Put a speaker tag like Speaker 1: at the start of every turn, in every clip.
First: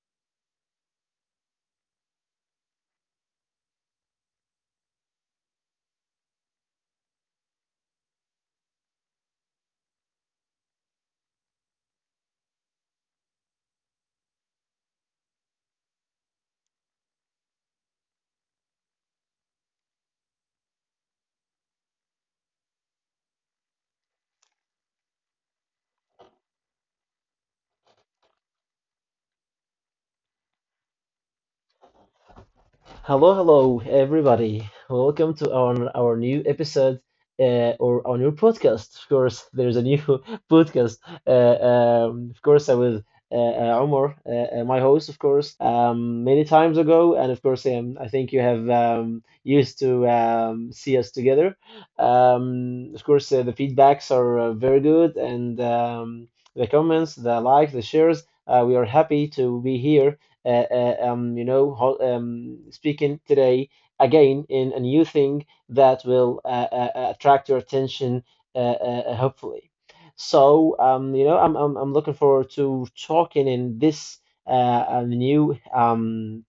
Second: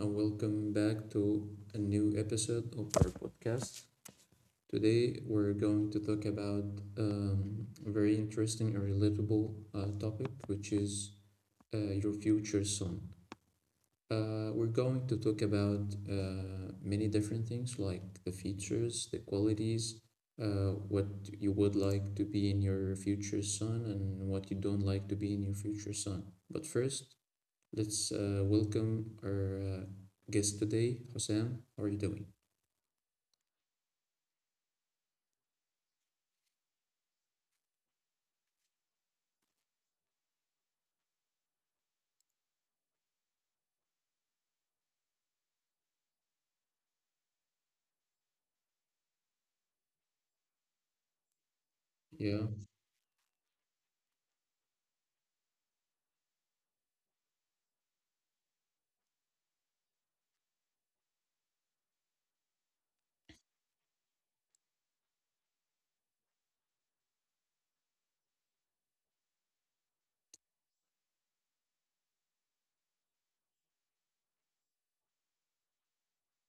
Speaker 1: and welcome back to a new episode of our podcast. Today, we're going to talk about a very interesting and relatable topic, which is your future son. We're going to talk about many different things like the features, the qualities, what you would like to be in your future son, and what you don't like to be in your future son. But first, let's welcome our guest today, Hossein. How are you doing?
Speaker 2: Hello, hello, everybody. Welcome to our new episode or our new podcast. Of course, there's a new podcast. Of course, I was Omar, my host, of course, many times ago, and of course, I think you have used to see us together.
Speaker 1: Yeah.
Speaker 2: Of course, the feedbacks are very good, and the comments, the likes, the shares. We are happy to be here speaking today again in a new thing that will attract your attention, uh, uh, hopefully. So, I'm looking forward to talking in this new um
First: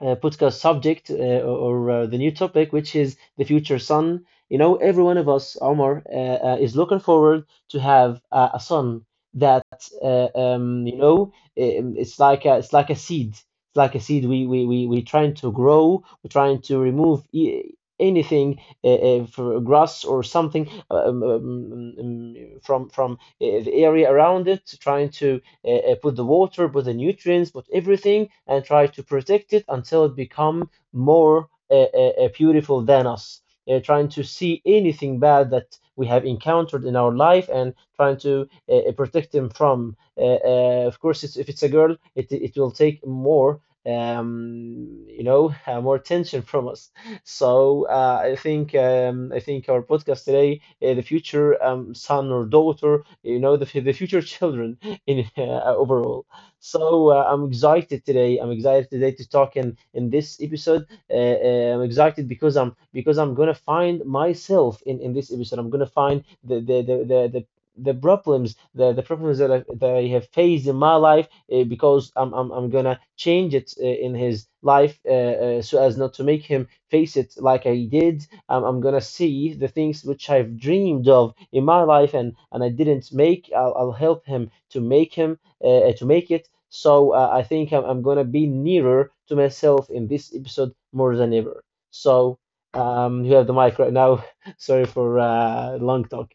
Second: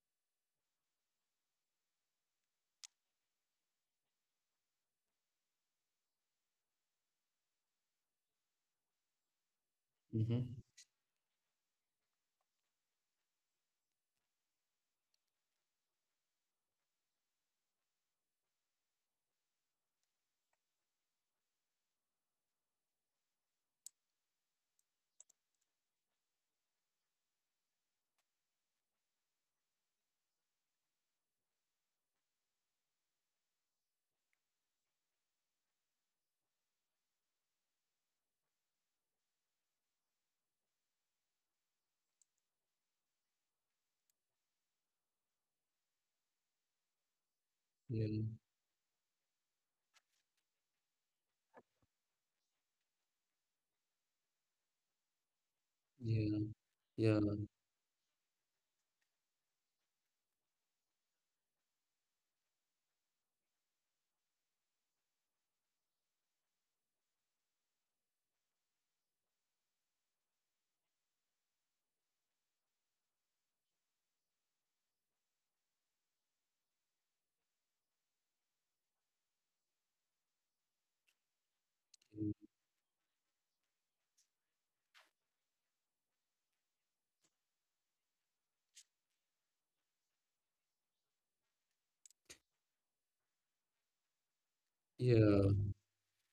Speaker 2: uh, podcast subject or the new topic, which is the future son. You know, every one of us, Omar, is looking forward to have a son that uh,
Speaker 1: Mm-hmm.
Speaker 2: um, you know it's like a seed. It's like a seed. We trying to grow. We're trying to remove. Anything for grass or something from the area around it, trying to put the water, put the nutrients, put everything, and try to protect it until it become more beautiful than us. Trying to see anything bad that we have encountered in our life and trying to protect them from. Of course, it's, if it's a girl, it will take more. You know, more attention from us. So
Speaker 1: Yeah.
Speaker 2: I think our podcast today, the future son or daughter, you know, the future children in overall.
Speaker 1: Yeah.
Speaker 2: So
Speaker 1: Yeah.
Speaker 2: I'm excited today. I'm excited today to talk in this episode. I'm excited because I'm gonna find myself in this episode. I'm gonna find the problems the problems that I have faced in my life because I'm gonna change it in his life so as not to make him face it like I did. I'm gonna see the things which I've dreamed of in my life and
Speaker 1: Mm,
Speaker 2: I didn't make. I'll help him to make it. So I think I'm gonna be nearer to myself in this episode more than ever. So you have the mic right now. Sorry for
Speaker 1: yeah.
Speaker 2: long talk.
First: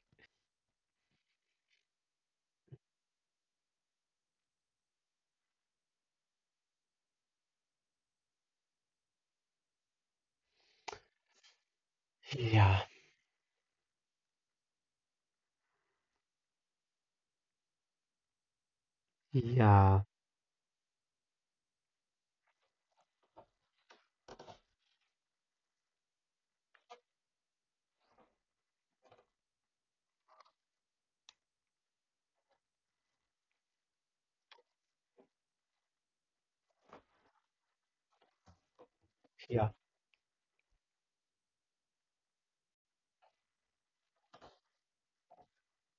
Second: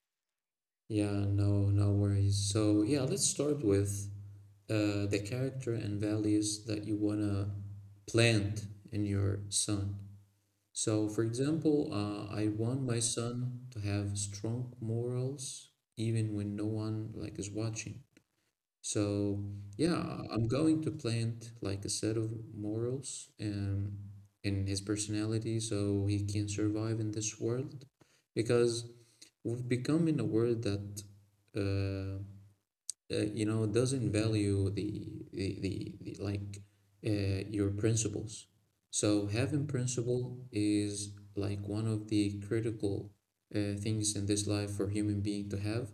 Speaker 1: Yeah. No. No worries. So yeah, let's start with the character and values that you wanna plant in your son. So, for example, I
Speaker 2: Yeah,
Speaker 1: want my son to have strong morals even when no one is watching. So
Speaker 2: yeah,
Speaker 1: yeah, I'm going to plant like a set of morals in his personality so he can survive in this world because we've become in a world that uh, you know doesn't value the like your principles. So
Speaker 2: yeah.
Speaker 1: having principle is like one of the critical things in this life for human being to have,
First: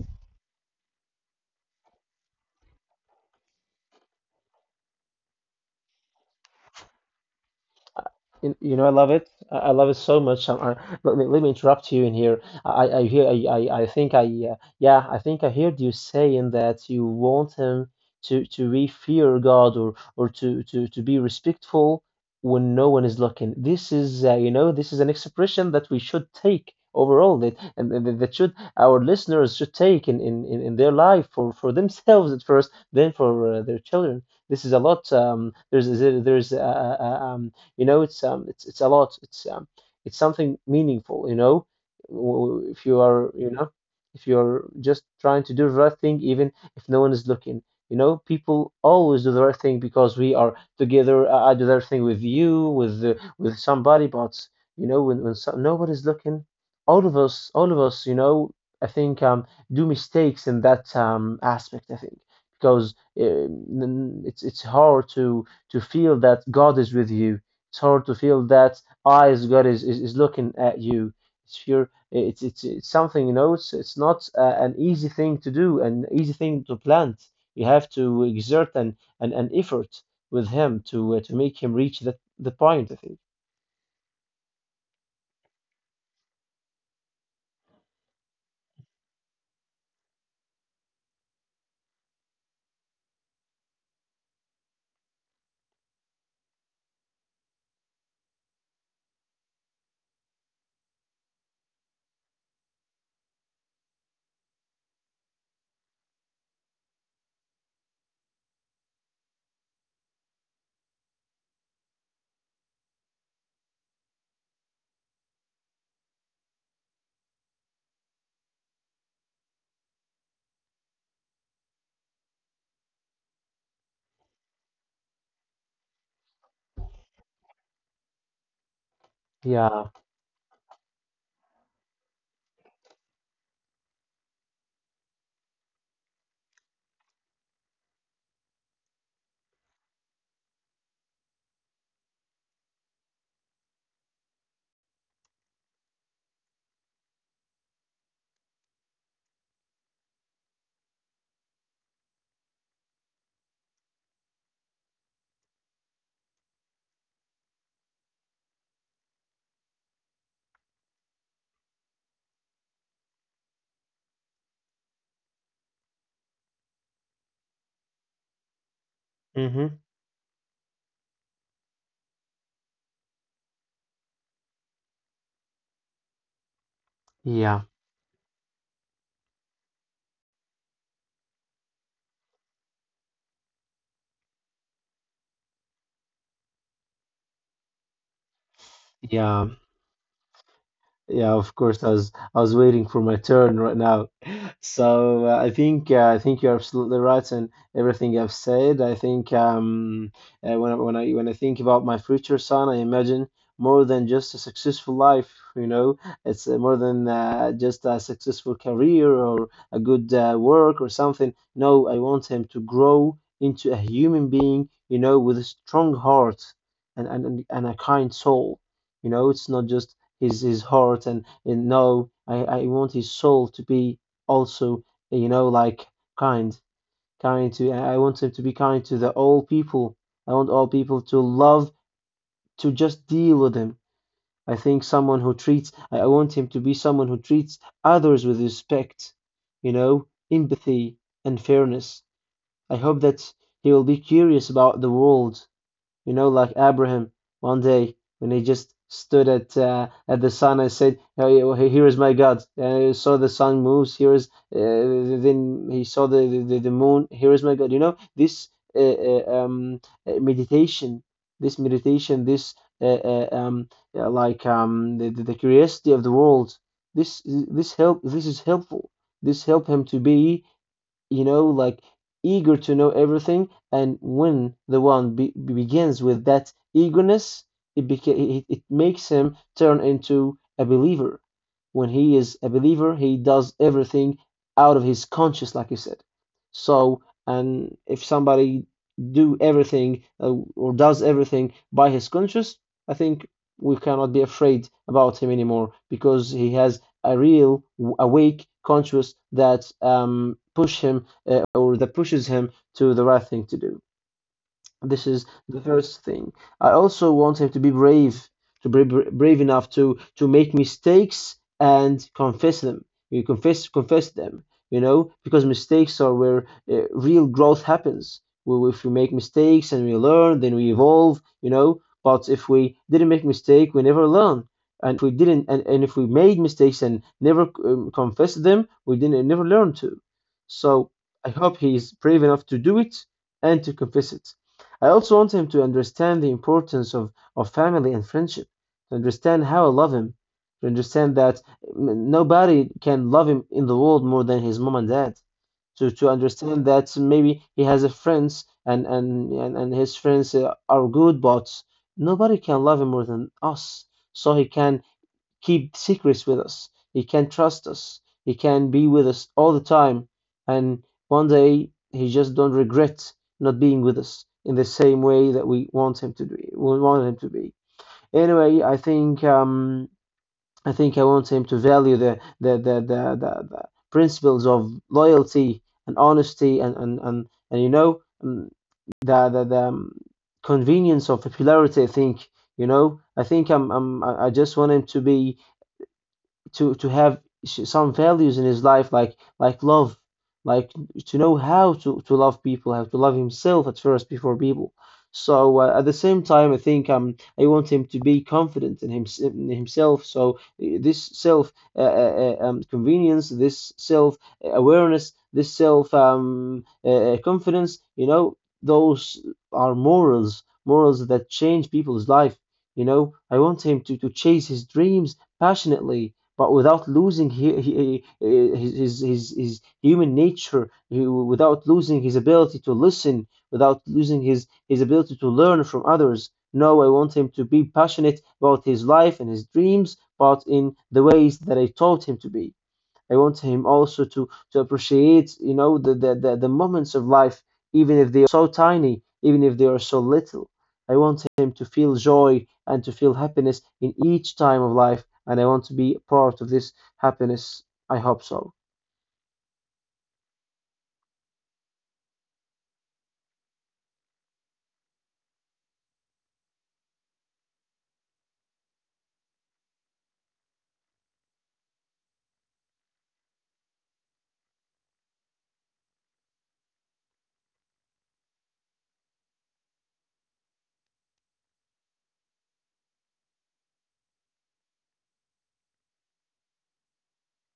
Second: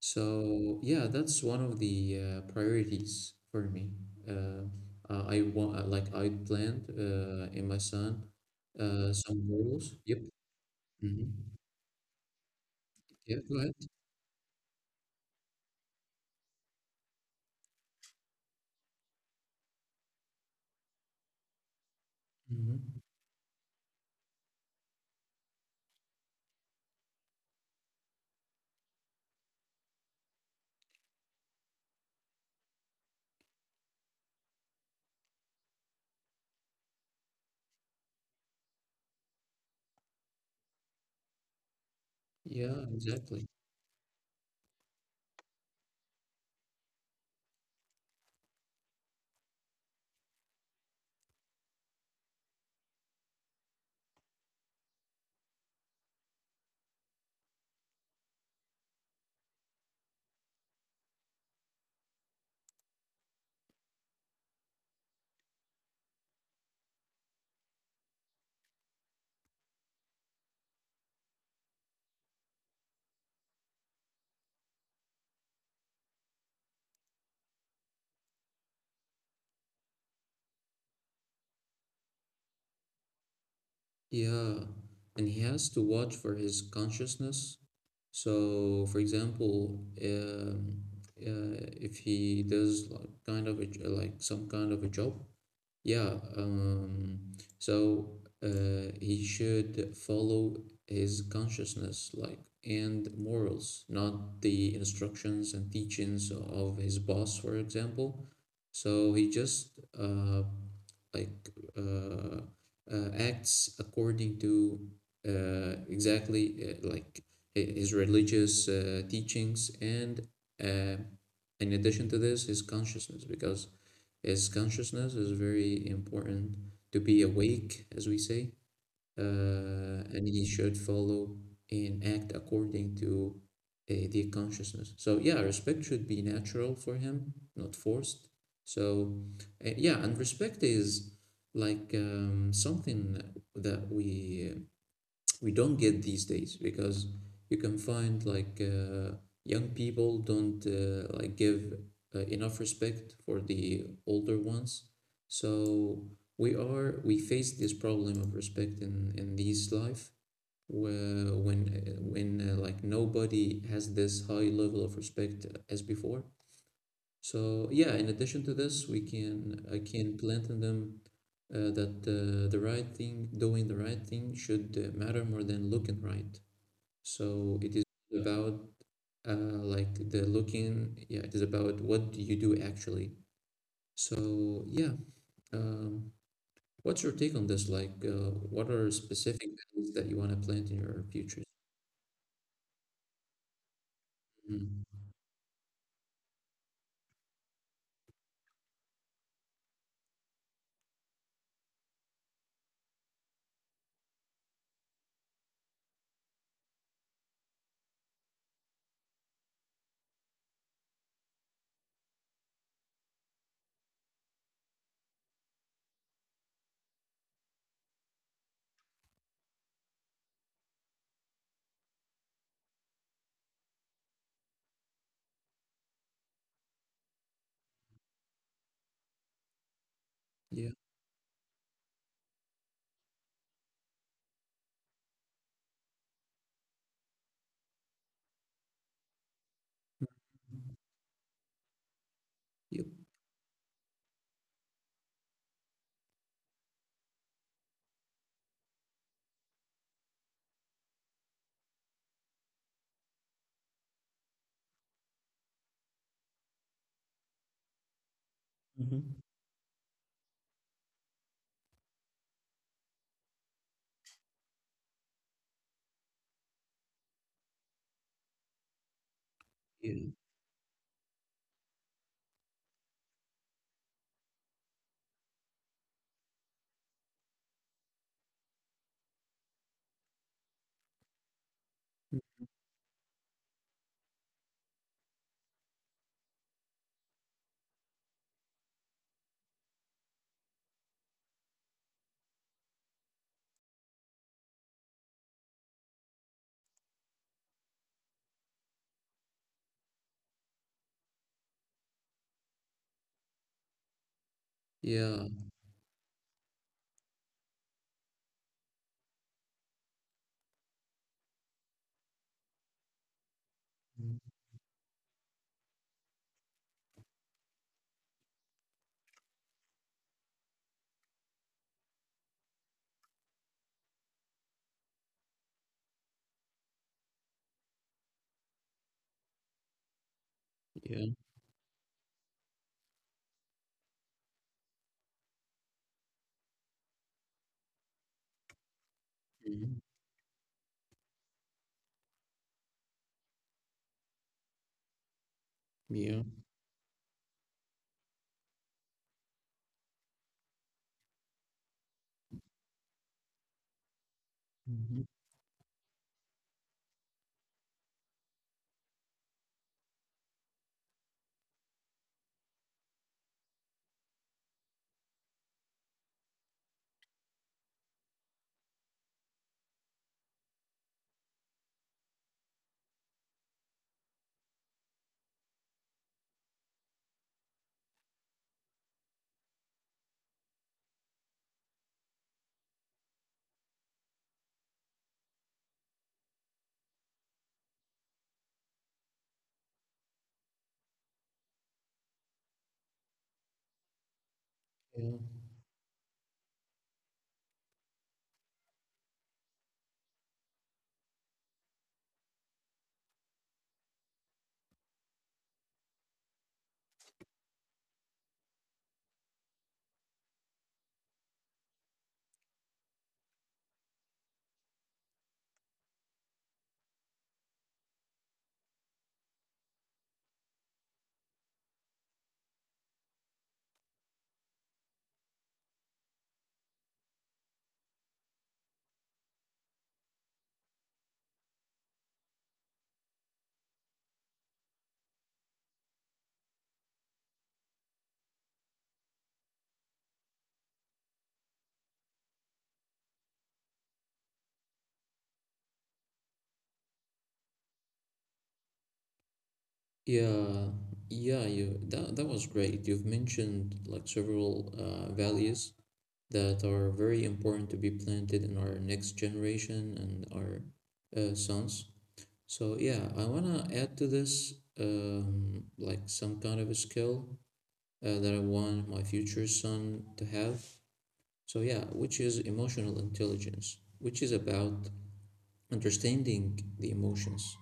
Speaker 1: so yeah, that's one of the priorities for me. Uh, I want, like, I planned in my son
Speaker 2: You know, I love it.
Speaker 1: some
Speaker 2: I love
Speaker 1: rules.
Speaker 2: it
Speaker 1: Yep.
Speaker 2: so much. Let
Speaker 1: Hmm.
Speaker 2: me, let me interrupt you in here. I hear.
Speaker 1: Yeah, go ahead.
Speaker 2: I think I. Yeah, I think I heard you saying that you want him to revere God or to be respectful
Speaker 1: Hmm.
Speaker 2: when no one is looking. This is, you know, this is an expression that we should take overall. That and that should our listeners should take in their life for themselves at first, then for their children. This is a lot. There's a, a. You know, it's it's a lot. It's something meaningful. You know,
Speaker 1: Yeah,
Speaker 2: if you are,
Speaker 1: exactly.
Speaker 2: you know, if you're just trying to do the right thing, even if no one is looking. You know, people always do the right thing because we are together. I do the right thing with you, with somebody, but you know, when nobody's looking, all of us, you know, I think do mistakes in that aspect. I think because it's hard to feel that God is with you. It's hard to feel that eyes God is looking at you. It's your it's something you know. It's not an easy thing to do, an easy thing to plant. You have to exert an effort with Him to make Him reach that the point. I think.
Speaker 1: Yeah, and he has to watch for his consciousness. So, for example, if he does like kind of a, like some kind of a job, yeah, so he should follow his consciousness, like, and morals, not the instructions and teachings of his boss, for example. So he just uh, like uh, acts according to exactly like his religious teachings, and uh, in addition to this, his consciousness, because is consciousness is very important to be awake, as we say,
Speaker 2: Yeah.
Speaker 1: and he should follow and act according to the consciousness. So yeah, respect should be natural for him, not forced. So yeah, and respect is like something that we don't get these days, because you can find like young people don't give enough respect for the older ones, so we are, we face this problem of respect in these life where when like nobody has this high level of respect as before. So yeah, in addition to this, we can, I
Speaker 2: Mm-hmm.
Speaker 1: can plant in them that the right thing, doing the right thing should matter more than looking right. So
Speaker 2: Yeah.
Speaker 1: it is about uh, like the looking, yeah, it is about what do you do actually. So yeah, um, what's your take on this? Like, what are specific
Speaker 2: Yeah.
Speaker 1: values that you want to plant in your future?
Speaker 2: Yeah, of course. I was waiting for my turn right now.
Speaker 1: Mm.
Speaker 2: So I think you're absolutely right in everything I've said. I think when I when I think about my future son, I imagine more than just a successful life. You know, it's more than just a successful career or a good work or something. No, I want him to grow into a human being. You know, with a strong heart and a kind soul. You know, it's not just his heart and, no I want his soul to be also, you know, like kind, kind to I want him to be kind to the all people. I want
Speaker 1: Yeah.
Speaker 2: all people to love, to just deal with him. I think someone who treats, I want him to be someone who treats others with respect, you know, empathy and fairness. I
Speaker 1: Yep.
Speaker 2: hope that he will be curious about the world, you know, like Abraham one day when he just stood at the sun and said, "Hey, here is my God." And he saw the sun moves. Here is uh, then he saw the, the moon. Here is my God. You know this uh,
Speaker 1: Mm-hmm.
Speaker 2: uh, um, meditation, this yeah, like the, the curiosity of the world. This is helpful. This help him
Speaker 1: Yeah.
Speaker 2: to be, you know, like eager to know everything. And when the one be begins with that eagerness, it, beca- it makes him turn into a believer. When he is a believer, he does everything out of his conscience, like you said. So, and if somebody do everything or does everything by his conscience, I think we cannot be afraid about him anymore because he has a real awake conscious that push him or that pushes him to the right thing to do. This
Speaker 1: Yeah.
Speaker 2: is the first thing. I also want him to be brave, to be brave enough to make mistakes and confess them. You confess confess
Speaker 1: Mm.
Speaker 2: them, you know, because mistakes are where real growth happens. Well, if we make mistakes and we learn, then we evolve, you know. But if we didn't make mistake, we never learn. And if we made mistakes and never confessed them, we didn't never learn to. So
Speaker 1: Yeah.
Speaker 2: I hope he's brave enough to do it and to confess it. I also want him to understand the importance of family and friendship, to understand how I
Speaker 1: Mhm.
Speaker 2: love him, to understand that nobody can love him in the world more than his mom and dad, to
Speaker 1: Yeah.
Speaker 2: understand that maybe he has a friends and his friends are good, but nobody can love him more than us. So he can
Speaker 1: Mhm.
Speaker 2: keep secrets with us. He can trust us. He can be with us all the time. And one day he just don't regret not being with us in the same way that we want him to be. Anyway, I think I think I want him to value the principles of loyalty and honesty and you know, the convenience of popularity. I think, you know. I think I just want him to be, to have some values in his life like love, like to know how to love people, how to love himself at first before people.
Speaker 1: Yeah.
Speaker 2: So at the same time, I think I want him to be confident in himself. So this self convenience, this self awareness, this self confidence, you know, those are morals that change people's life. You know, I want him to chase his dreams passionately but without losing his human nature, without losing his ability to listen, without losing his ability to learn from others. No, I want him to be passionate about his life and his dreams, but in the ways that I taught him to be. I want him also to appreciate, you know, the moments of life, even if they are so tiny, even if they are so little. I want him to feel joy and to feel happiness in each time of life, and I want to be part of this happiness. I hope so.
Speaker 1: Yeah, yeah, you, that that was great. You've mentioned like several values that are very important to be planted in our next generation and our sons. So yeah, I wanna add to this like some kind of a skill that I want my future son to have. So yeah, which is emotional intelligence, which is about understanding the emotions.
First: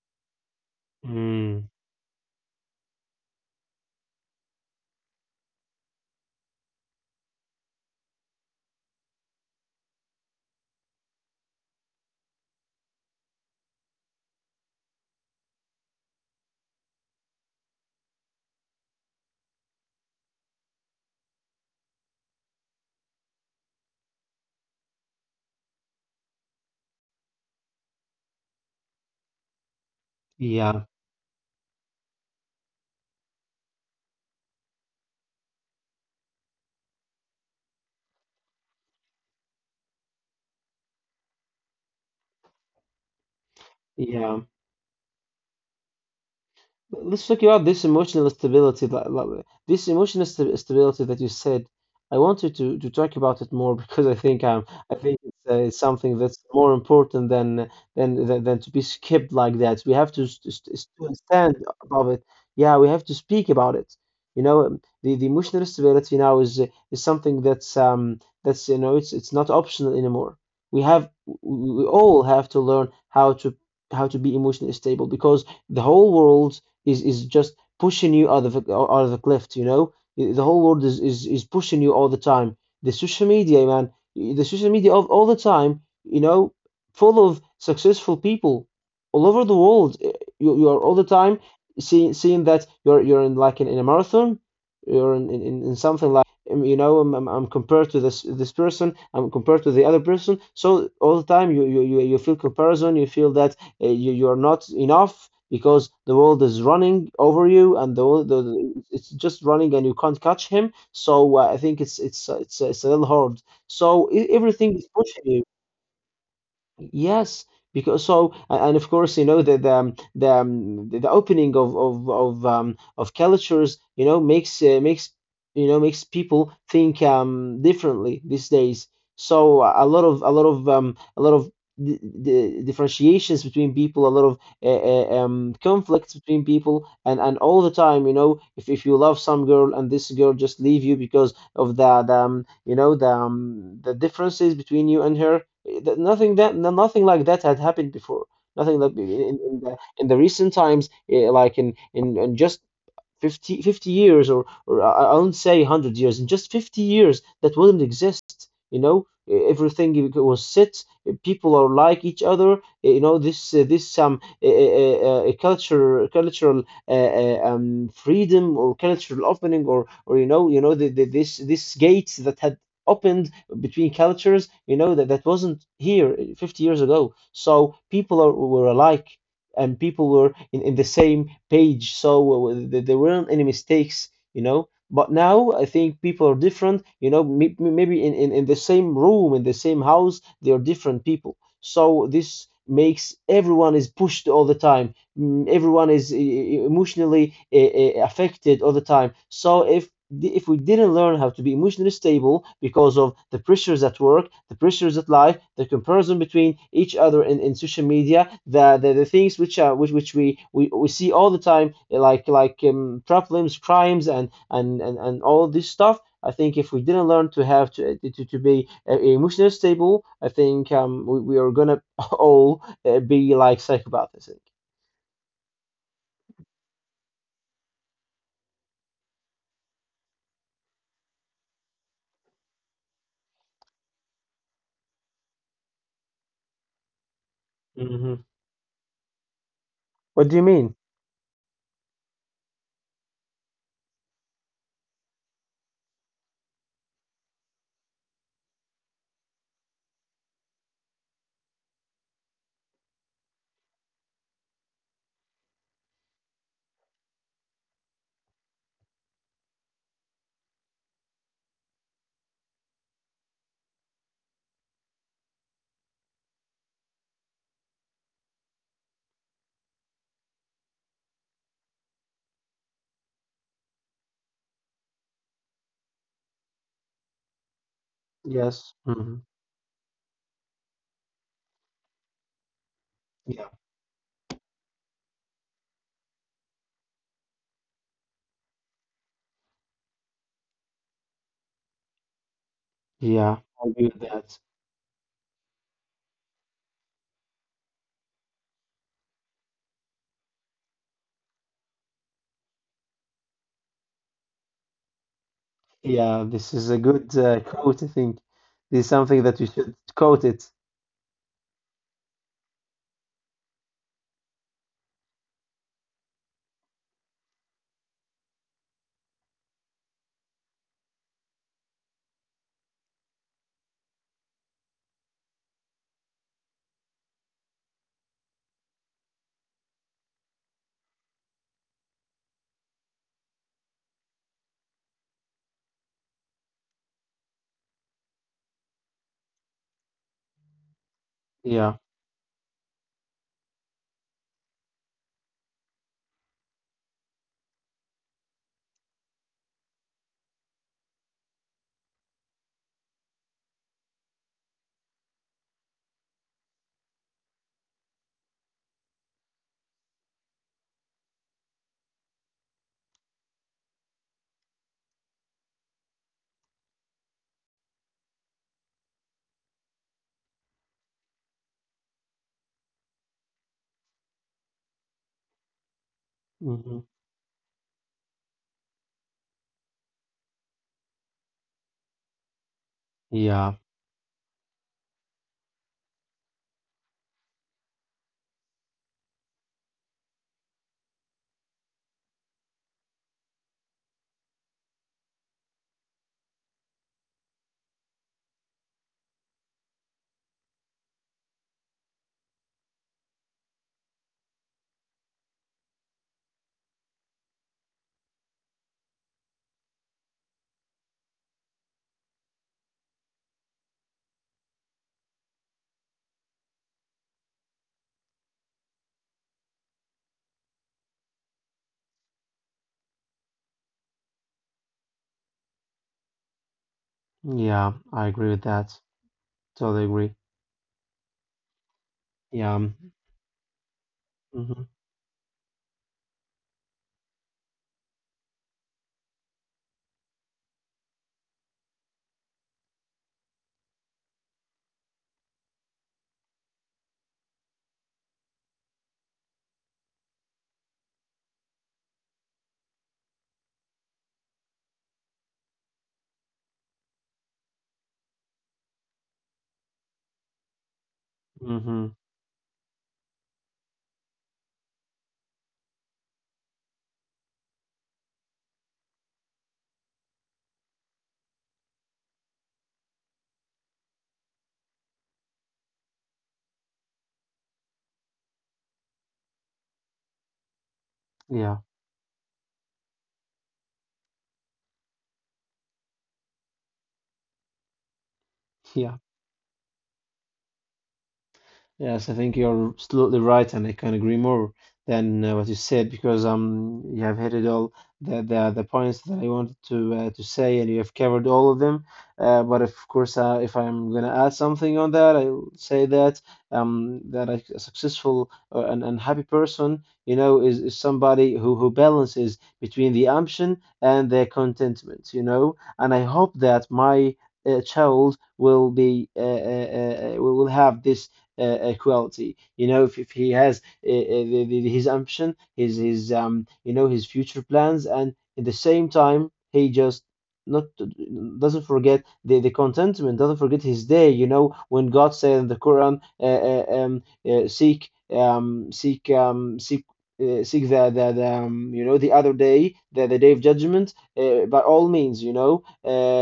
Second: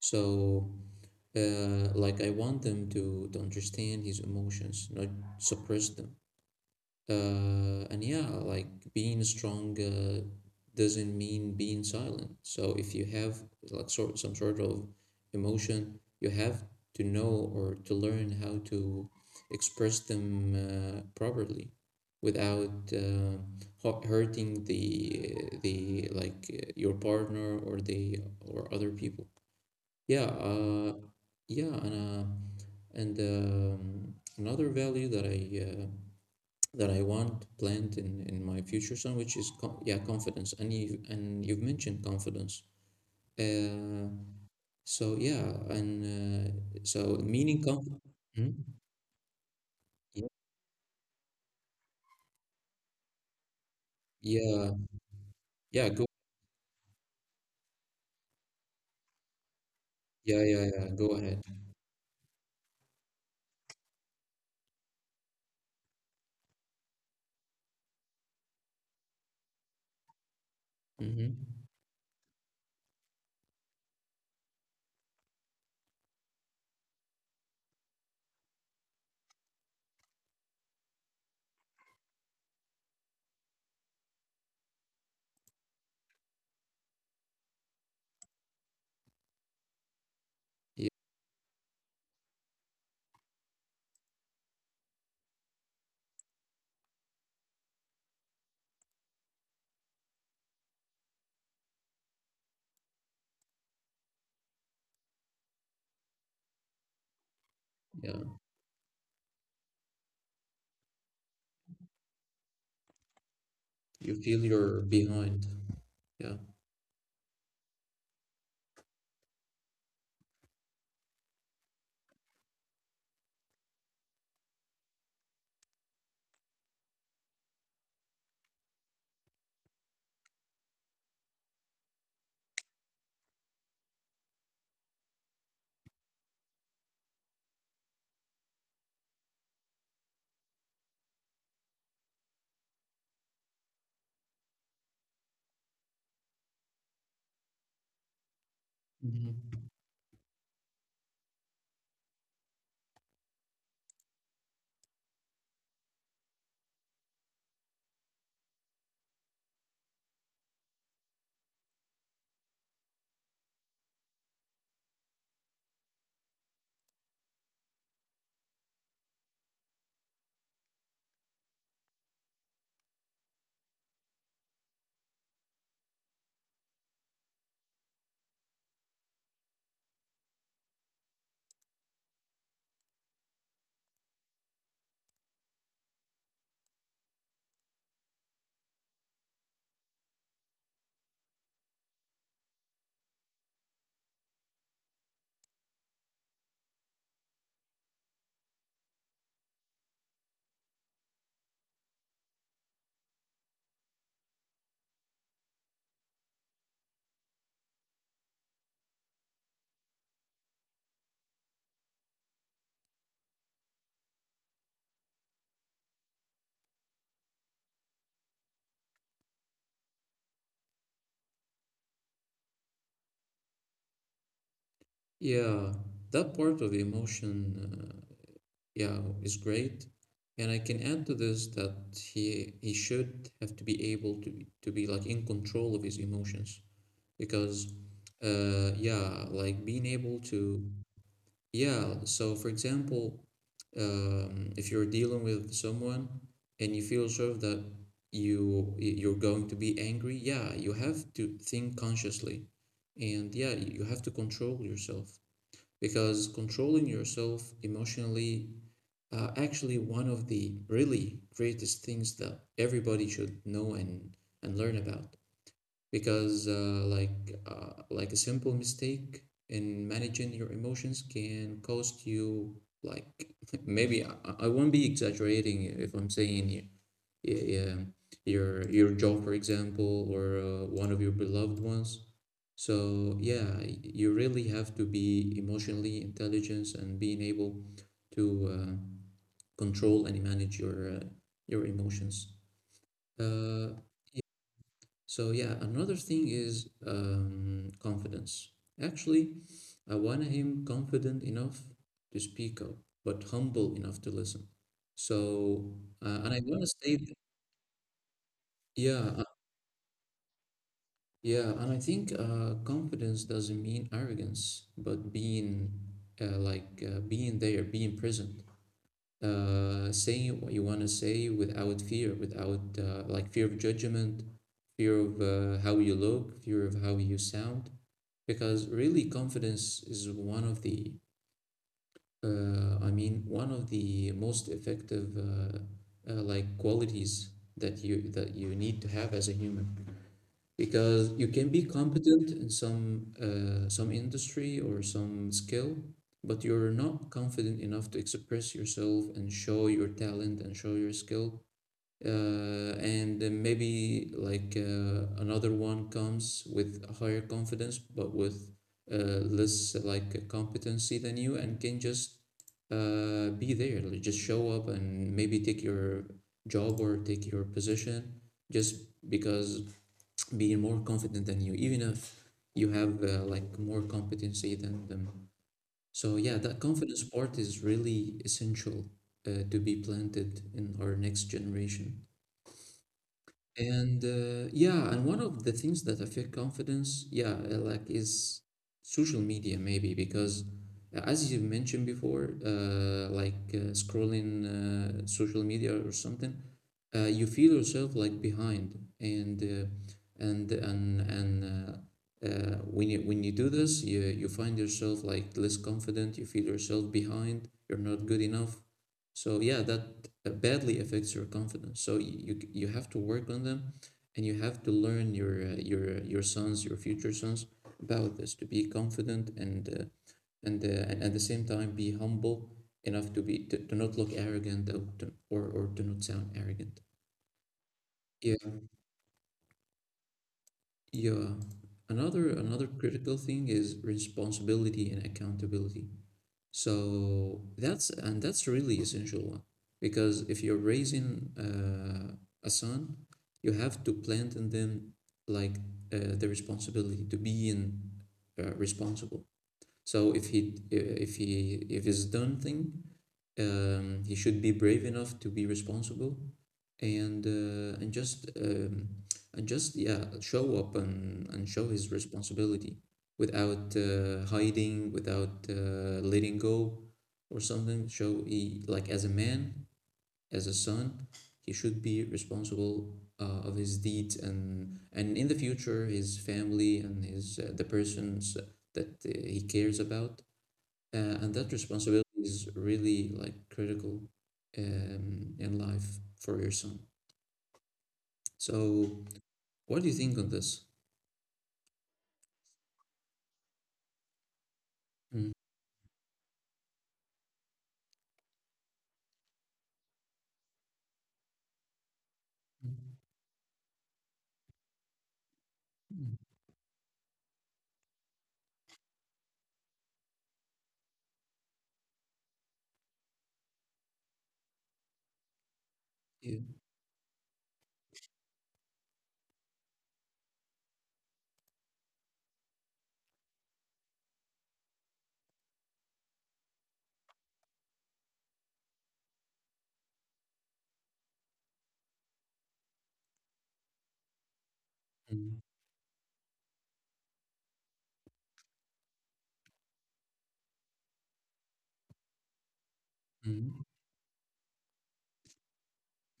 Speaker 1: So
Speaker 2: Mm,
Speaker 1: like I want them to understand his emotions, not suppress them. And yeah, like being strong doesn't mean being silent. So if you have like sort, some sort of emotion, you have to know or to learn how to express them properly without hurting the like your partner or the or other people. Yeah,
Speaker 2: yeah,
Speaker 1: yeah, and Another value uh, that I want planned in my future son, which is yeah, confidence, and you've mentioned confidence. Uh,
Speaker 2: yeah.
Speaker 1: so yeah, and so,
Speaker 2: Let's talk
Speaker 1: meaning
Speaker 2: about this
Speaker 1: confidence.
Speaker 2: emotional stability that this emotional
Speaker 1: Yeah,
Speaker 2: st stability that you said. I wanted to talk about it more because
Speaker 1: yeah,
Speaker 2: I think it's it's
Speaker 1: yeah go,
Speaker 2: something that's more important than to be skipped like that. We have to
Speaker 1: yeah. Go ahead.
Speaker 2: stand above it. Yeah, we have to speak about it. The emotional stability now is something that's, you know, it's not optional anymore. We have
Speaker 1: Mm-hmm.
Speaker 2: we all have to learn how to be emotionally stable because the whole world is just pushing you out of out of a cliff. You know, the whole world is pushing you all the time. The social media, man, the social media of all the time. You know, full of successful people all over the world. You are
Speaker 1: Yeah,
Speaker 2: all the time seeing that you're in like in a marathon. You're in something like you know, I'm compared to this person. I'm compared to the other person. So all the time you feel comparison, you feel that you're not enough because the world is running over you, and the,
Speaker 1: yeah.
Speaker 2: it's just running and you can't catch him. So I think it's a little hard,
Speaker 1: You
Speaker 2: so
Speaker 1: feel you're
Speaker 2: everything is pushing
Speaker 1: behind.
Speaker 2: you.
Speaker 1: Yeah.
Speaker 2: Yes, because and of course, you know, the opening of cultures, you know, makes, you know, makes people think differently these days. So a lot of the differentiations between people, a lot of conflicts between people. And all the time, you know, if you love some girl and this girl just leave you because of the, you know, the differences between you and her. Nothing that nothing like that had happened before. Nothing like in
Speaker 1: Hmm.
Speaker 2: the recent times, like in just 50 years, or I won't say 100 years. In just 50 years, that wouldn't exist, you know. Everything was set. People are like each other. You know, this this some culture cultural uh, uh, um, freedom, or cultural opening, or you know, the, this gates that had opened between cultures. You know that that wasn't here 50 years ago. So people were alike, and people were in the same page. So there weren't any mistakes, you know. But now I think people are different, you know. Maybe in the same room, in the same house, they are different people. So this makes everyone is pushed all the time. Everyone is emotionally affected all the time. So if we didn't learn how to be emotionally stable because of the pressures at work, the pressures at life, the comparison between each other in social media, the things which are which we see all the time. Like like problems, crimes, and all this stuff. I think if we didn't learn to have to eh, to be emotionally stable, I think we are gonna all be like psychopaths.
Speaker 1: Yeah, that part of the emotion, yeah, is great. And I can add to this that he should have to be able to be like in control of his emotions because
Speaker 2: Hmm.
Speaker 1: yeah, like being able
Speaker 2: What
Speaker 1: to,
Speaker 2: do you mean?
Speaker 1: yeah, so for example, if you're dealing with someone and you feel sure that you you're going to be angry, yeah, you have to think consciously. And yeah, you have to control yourself, because controlling yourself emotionally actually, one of the really greatest things that everybody should know and learn about, because like a simple mistake in managing your emotions can cost you, like, maybe I won't be exaggerating if I'm saying y- um,
Speaker 2: Yes.
Speaker 1: your job,
Speaker 2: Hmm.
Speaker 1: for example, or one of your beloved ones. So yeah,
Speaker 2: Yeah.
Speaker 1: you really have to be emotionally intelligent and being able to. Uh, control and manage your emotions.
Speaker 2: Yeah.
Speaker 1: Uh,
Speaker 2: I agree with that.
Speaker 1: so yeah, another thing is confidence. Actually, I want him confident enough to speak up, but humble enough to listen. So,
Speaker 2: Yeah.
Speaker 1: and I
Speaker 2: This
Speaker 1: want to
Speaker 2: is a
Speaker 1: say, th-
Speaker 2: good quote, I think. This is
Speaker 1: yeah,
Speaker 2: something that we should quote it.
Speaker 1: yeah, and I think confidence doesn't mean arrogance, but being being there, being present. Uh, saying what you want to say without fear, without fear of judgment, fear of how you look, fear of how you sound. Because really, confidence is one of the, I mean, one of the most effective qualities that you need to have as a human, because you can be
Speaker 2: Yeah.
Speaker 1: competent in some industry or some skill, but you're not confident enough to express yourself and show your talent and show your skill. And then maybe like another one comes with a higher confidence, but with less like competency than you, and can just be there, like, just show up and maybe take your job or take your position just because being more confident than you, even if you have like more competency than them. So yeah, that
Speaker 2: Hmm.
Speaker 1: confidence part is really essential to be planted in our next generation.
Speaker 2: Yeah.
Speaker 1: And yeah, and one of the things that affect confidence, yeah, like is social media maybe because as you mentioned before, scrolling social media or something, you feel yourself like behind, and when you do this, you find yourself like less confident, you feel yourself behind, you're not good enough. So yeah, that badly affects your confidence, so you you have to work on them, and you have to learn your your sons, your future sons, about this to be confident and and at the same time be humble enough to be to not look arrogant or or to not sound arrogant.
Speaker 2: Yeah. I agree
Speaker 1: Yeah,
Speaker 2: with that. Totally agree.
Speaker 1: yeah. Another,
Speaker 2: Yeah.
Speaker 1: another critical thing is
Speaker 2: Mm-hmm.
Speaker 1: responsibility and accountability. So that's, and that's really essential one, because if you're raising a son, you have to plant in them like the responsibility to be in responsible. So if he if he if he's done thing, he should be brave enough to be responsible, and uh, and just um, and just yeah, show up and show
Speaker 2: Hmm.
Speaker 1: his responsibility without hiding, without letting go or something. Show he like, as a man, as a son, he should be responsible of his deeds and in the future his family and his the persons that he cares about, and that
Speaker 2: Yeah.
Speaker 1: responsibility is really like critical in life for your son,
Speaker 2: Yeah.
Speaker 1: so what do you think on this?
Speaker 2: Yes, I think you're absolutely right, and I can agree more than
Speaker 1: Mm,
Speaker 2: what you said, because you have hit it all the points that I wanted to say, and you have covered all of them. But of course, if I'm gonna add something on that, I'll say
Speaker 1: mm,
Speaker 2: that that a successful and happy person, you know, is somebody who balances between the ambition and their contentment, you know. And I
Speaker 1: mm,
Speaker 2: hope
Speaker 1: yeah.
Speaker 2: that my child will be will have this equality. You know, if he has uh, uh, his ambition, his you know, his future plans, and at the same time, he just not doesn't forget the contentment, doesn't forget his day. You know, when God said
Speaker 1: Mm,
Speaker 2: in the Quran, seek, seek, seek. Seek the, you know, the other day, the day of
Speaker 1: mm,
Speaker 2: judgment by all means, you know,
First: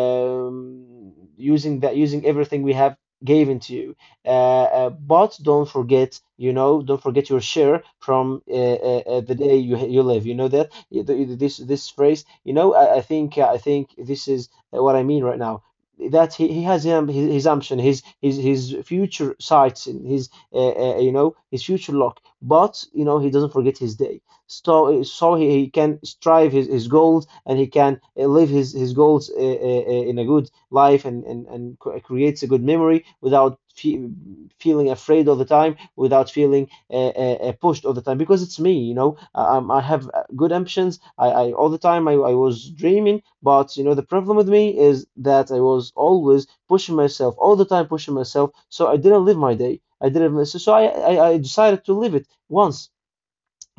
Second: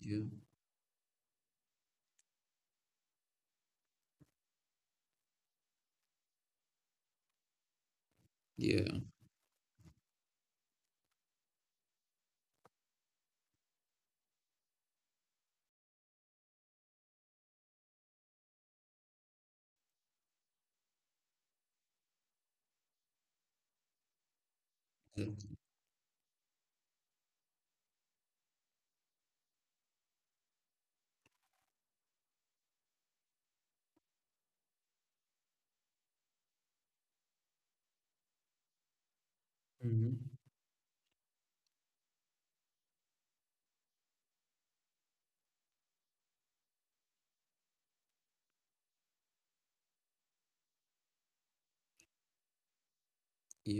Speaker 1: yeah.
Speaker 2: using that, using everything we have given to you. uh, but don't forget, you know, don't forget your share from
Speaker 1: Yeah.
Speaker 2: the day you you live. You know that. This this phrase. You know, I think this is what I mean right now. That he has him his ambition, his future sights, and his you know, his future luck. But you know, he doesn't forget his day. So so
Speaker 1: That
Speaker 2: he can strive his goals, and he can live his goals in a good life, and creates a good memory without fe feeling afraid all the time, without feeling pushed all the time. Because it's me, you know. I have
Speaker 1: mhm,
Speaker 2: good ambitions. I all the time, I was dreaming. But you know, the problem with me is that I was always pushing myself all the time, pushing myself. So I didn't live my day. I didn't. So, so I I decided to live it once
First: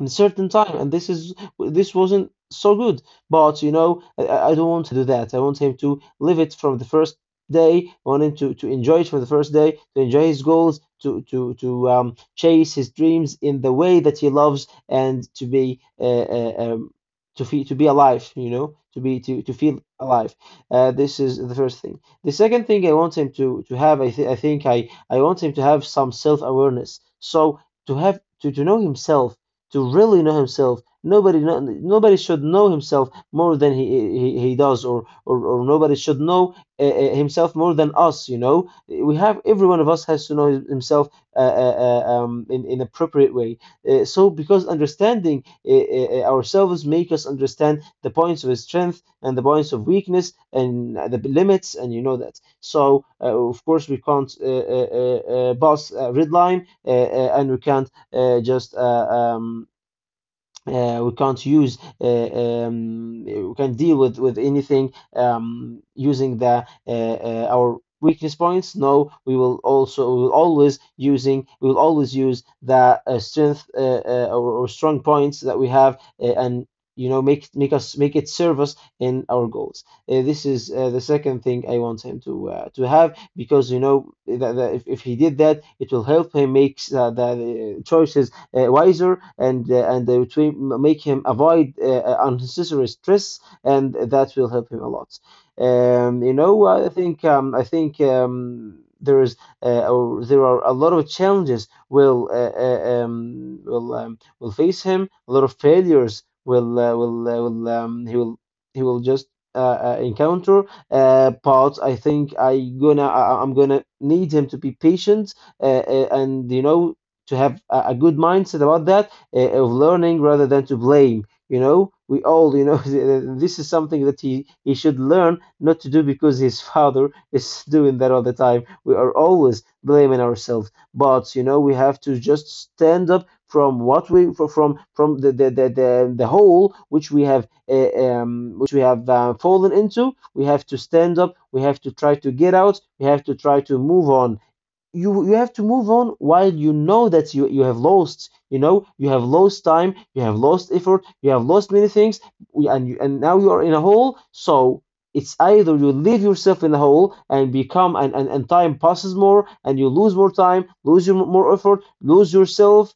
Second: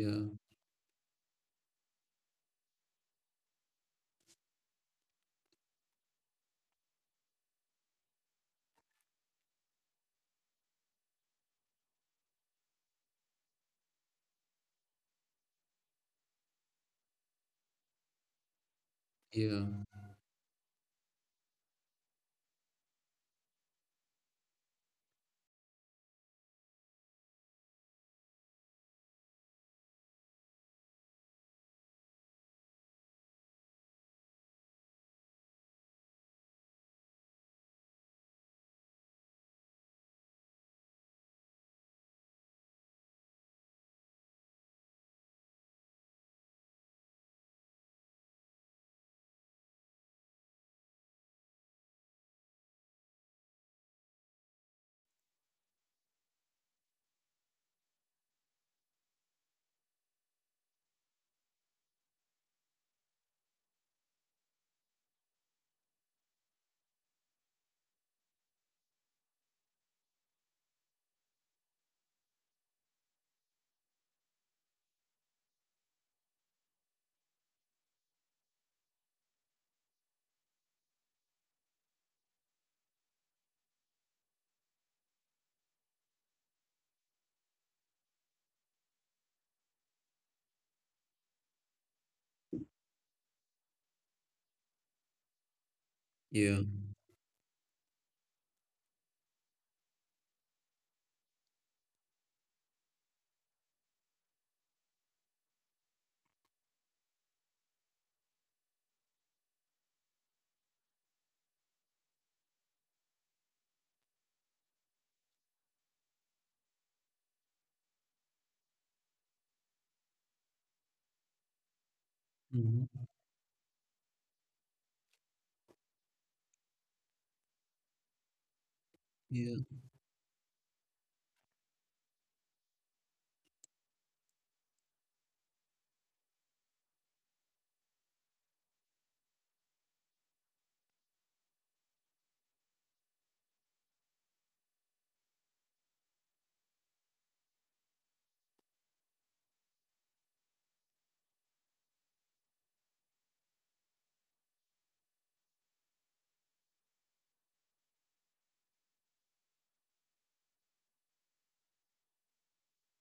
Speaker 2: in a certain time, and this is this wasn't so good. But you know, I don't want to do that. I want him to live it from the first day. I want him to enjoy it from the first day, to enjoy his goals, to chase his dreams in the way that he loves, and to be to be alive. You know, to be to feel
Speaker 1: Yeah.
Speaker 2: alive. This is the first thing. The second thing I want him to have, I think I want him to have some self awareness. So to have to know himself, to really know himself. Nobody know, nobody should know himself more than he does, or nobody should know himself more than us. You know, we have every one of us has to know himself in appropriate way. So because understanding ourselves make us understand the points of strength and the points of weakness and the limits, and you know that. So of course we can't pass a red line. And we can't just um, we can't use we can deal with anything using the our weakness points. No, we will also we will always using we will always use the strength or strong points that we have, and you know, make make us make it serve us in our goals. This is the second thing I want him to have. Because you know that, that if he did that, it will help him make the choices wiser, and to make him avoid unnecessary stress, and that will help him a lot. You
Speaker 1: Yeah.
Speaker 2: know, I think there is or there are a lot of challenges will will face him. A lot of failures will he will he will just encounter. But I think I'm gonna need him to be patient. And you know, to have a good mindset about that, of learning rather than to blame. You know, we all, you know,
Speaker 1: Mhm,
Speaker 2: this is something that he should learn not to do, because his father is doing that all the time. We are
Speaker 1: yeah.
Speaker 2: always blaming ourselves. But you know, we have to just stand up from what we from the hole which we have fallen into. We have to stand up. We have to try to get out. We have to try to move on. You have to move on while you know that you have lost. You know, you have lost time, you have lost effort, you have lost many things. And now you are in a hole. So it's either you leave yourself in a hole and become and time passes more and you lose more time, lose your more effort, lose yourself,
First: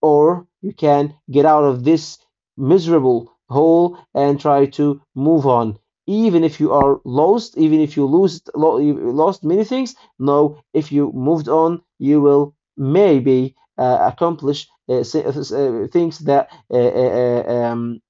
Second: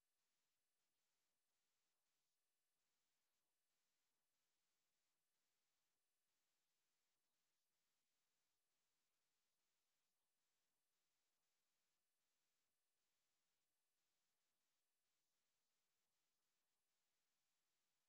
Speaker 2: or you can get out of this miserable hole and try to move on. Even if you are lost, even if you lose lost many things, no, if you moved on, you will maybe accomplish things that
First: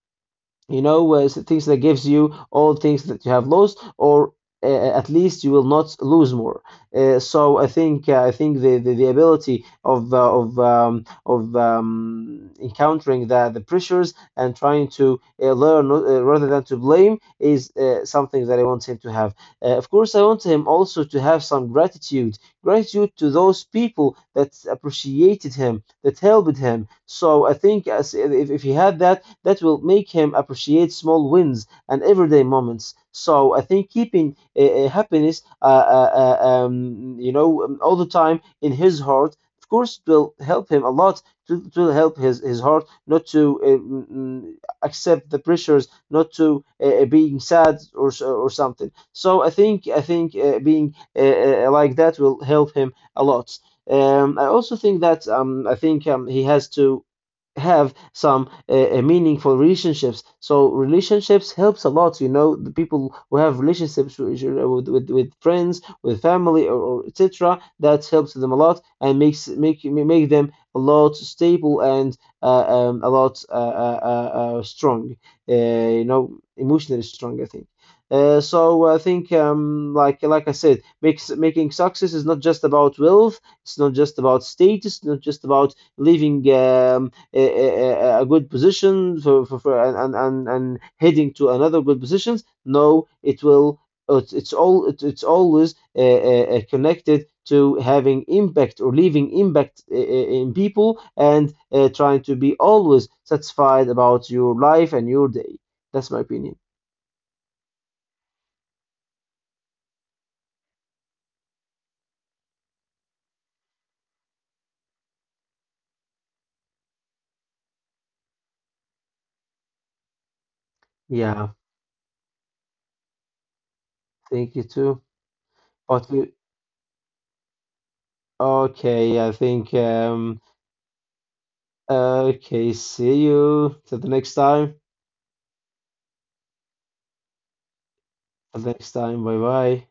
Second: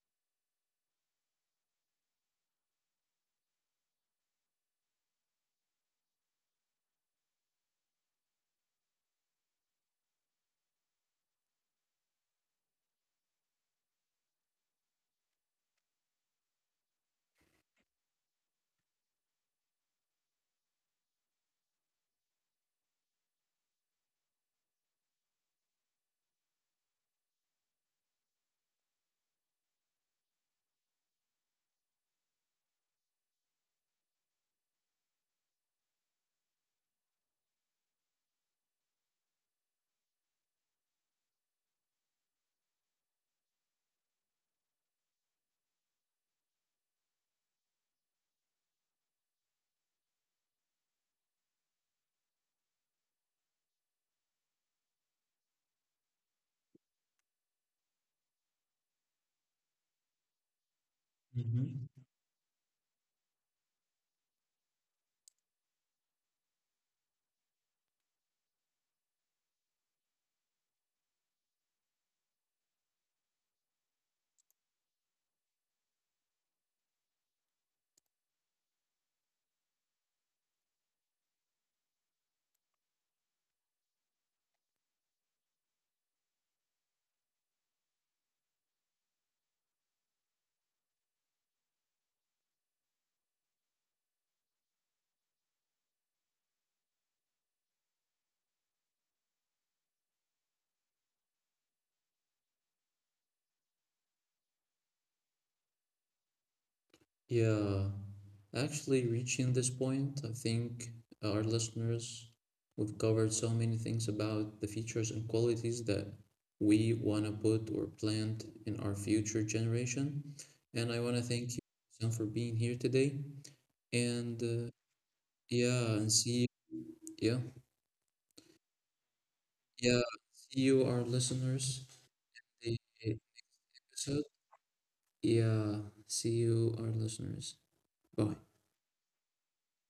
Speaker 2: you know, things that gives you all things that you have lost, or at least you will not lose more. So I think I think the ability of encountering the pressures, and trying to learn rather than to blame, is something that I want him to have. Of course, I want him also to have some gratitude, gratitude to those people that appreciated him, that helped him. So I think if he had that, that will make him appreciate small wins and everyday moments. So I think keeping happiness, you know, all the time in his heart, of course, it will help him a lot. To help his heart not to accept the pressures, not to being sad or something. So I think being like that will help him a lot. I also think that I think he has to have some a meaningful relationships. So relationships
Speaker 1: Mhm.
Speaker 2: helps a lot. You know, the people who have relationships with with friends, with family, or etc. That helps them a lot and makes make make them a lot stable, and a lot strong. Uh, you know, emotionally strong, I think. So I think, like I said, makes, making success is not just about wealth. It's not just about status. Not just about living. A, a, a good position for and heading to another good positions. No, it will. It's all. It, it's always connected to having impact or leaving impact in people, and trying to be always satisfied about your life and your day. That's my opinion.
Speaker 1: Yeah. Actually, reaching this point, I think, our listeners, we've covered so many things about the features and qualities that we want to put or plant in our future generation. And I want to
Speaker 2: Yeah,
Speaker 1: thank you, Sam, for being here today. And
Speaker 2: thank you too.
Speaker 1: yeah,
Speaker 2: But
Speaker 1: and
Speaker 2: we,
Speaker 1: see, yeah,
Speaker 2: okay, I think
Speaker 1: yeah. See you, our listeners.
Speaker 2: okay,
Speaker 1: The
Speaker 2: see you till the
Speaker 1: episode.
Speaker 2: next time.
Speaker 1: Yeah, see you, our listeners. Bye.
Speaker 2: Till the next time. Bye bye.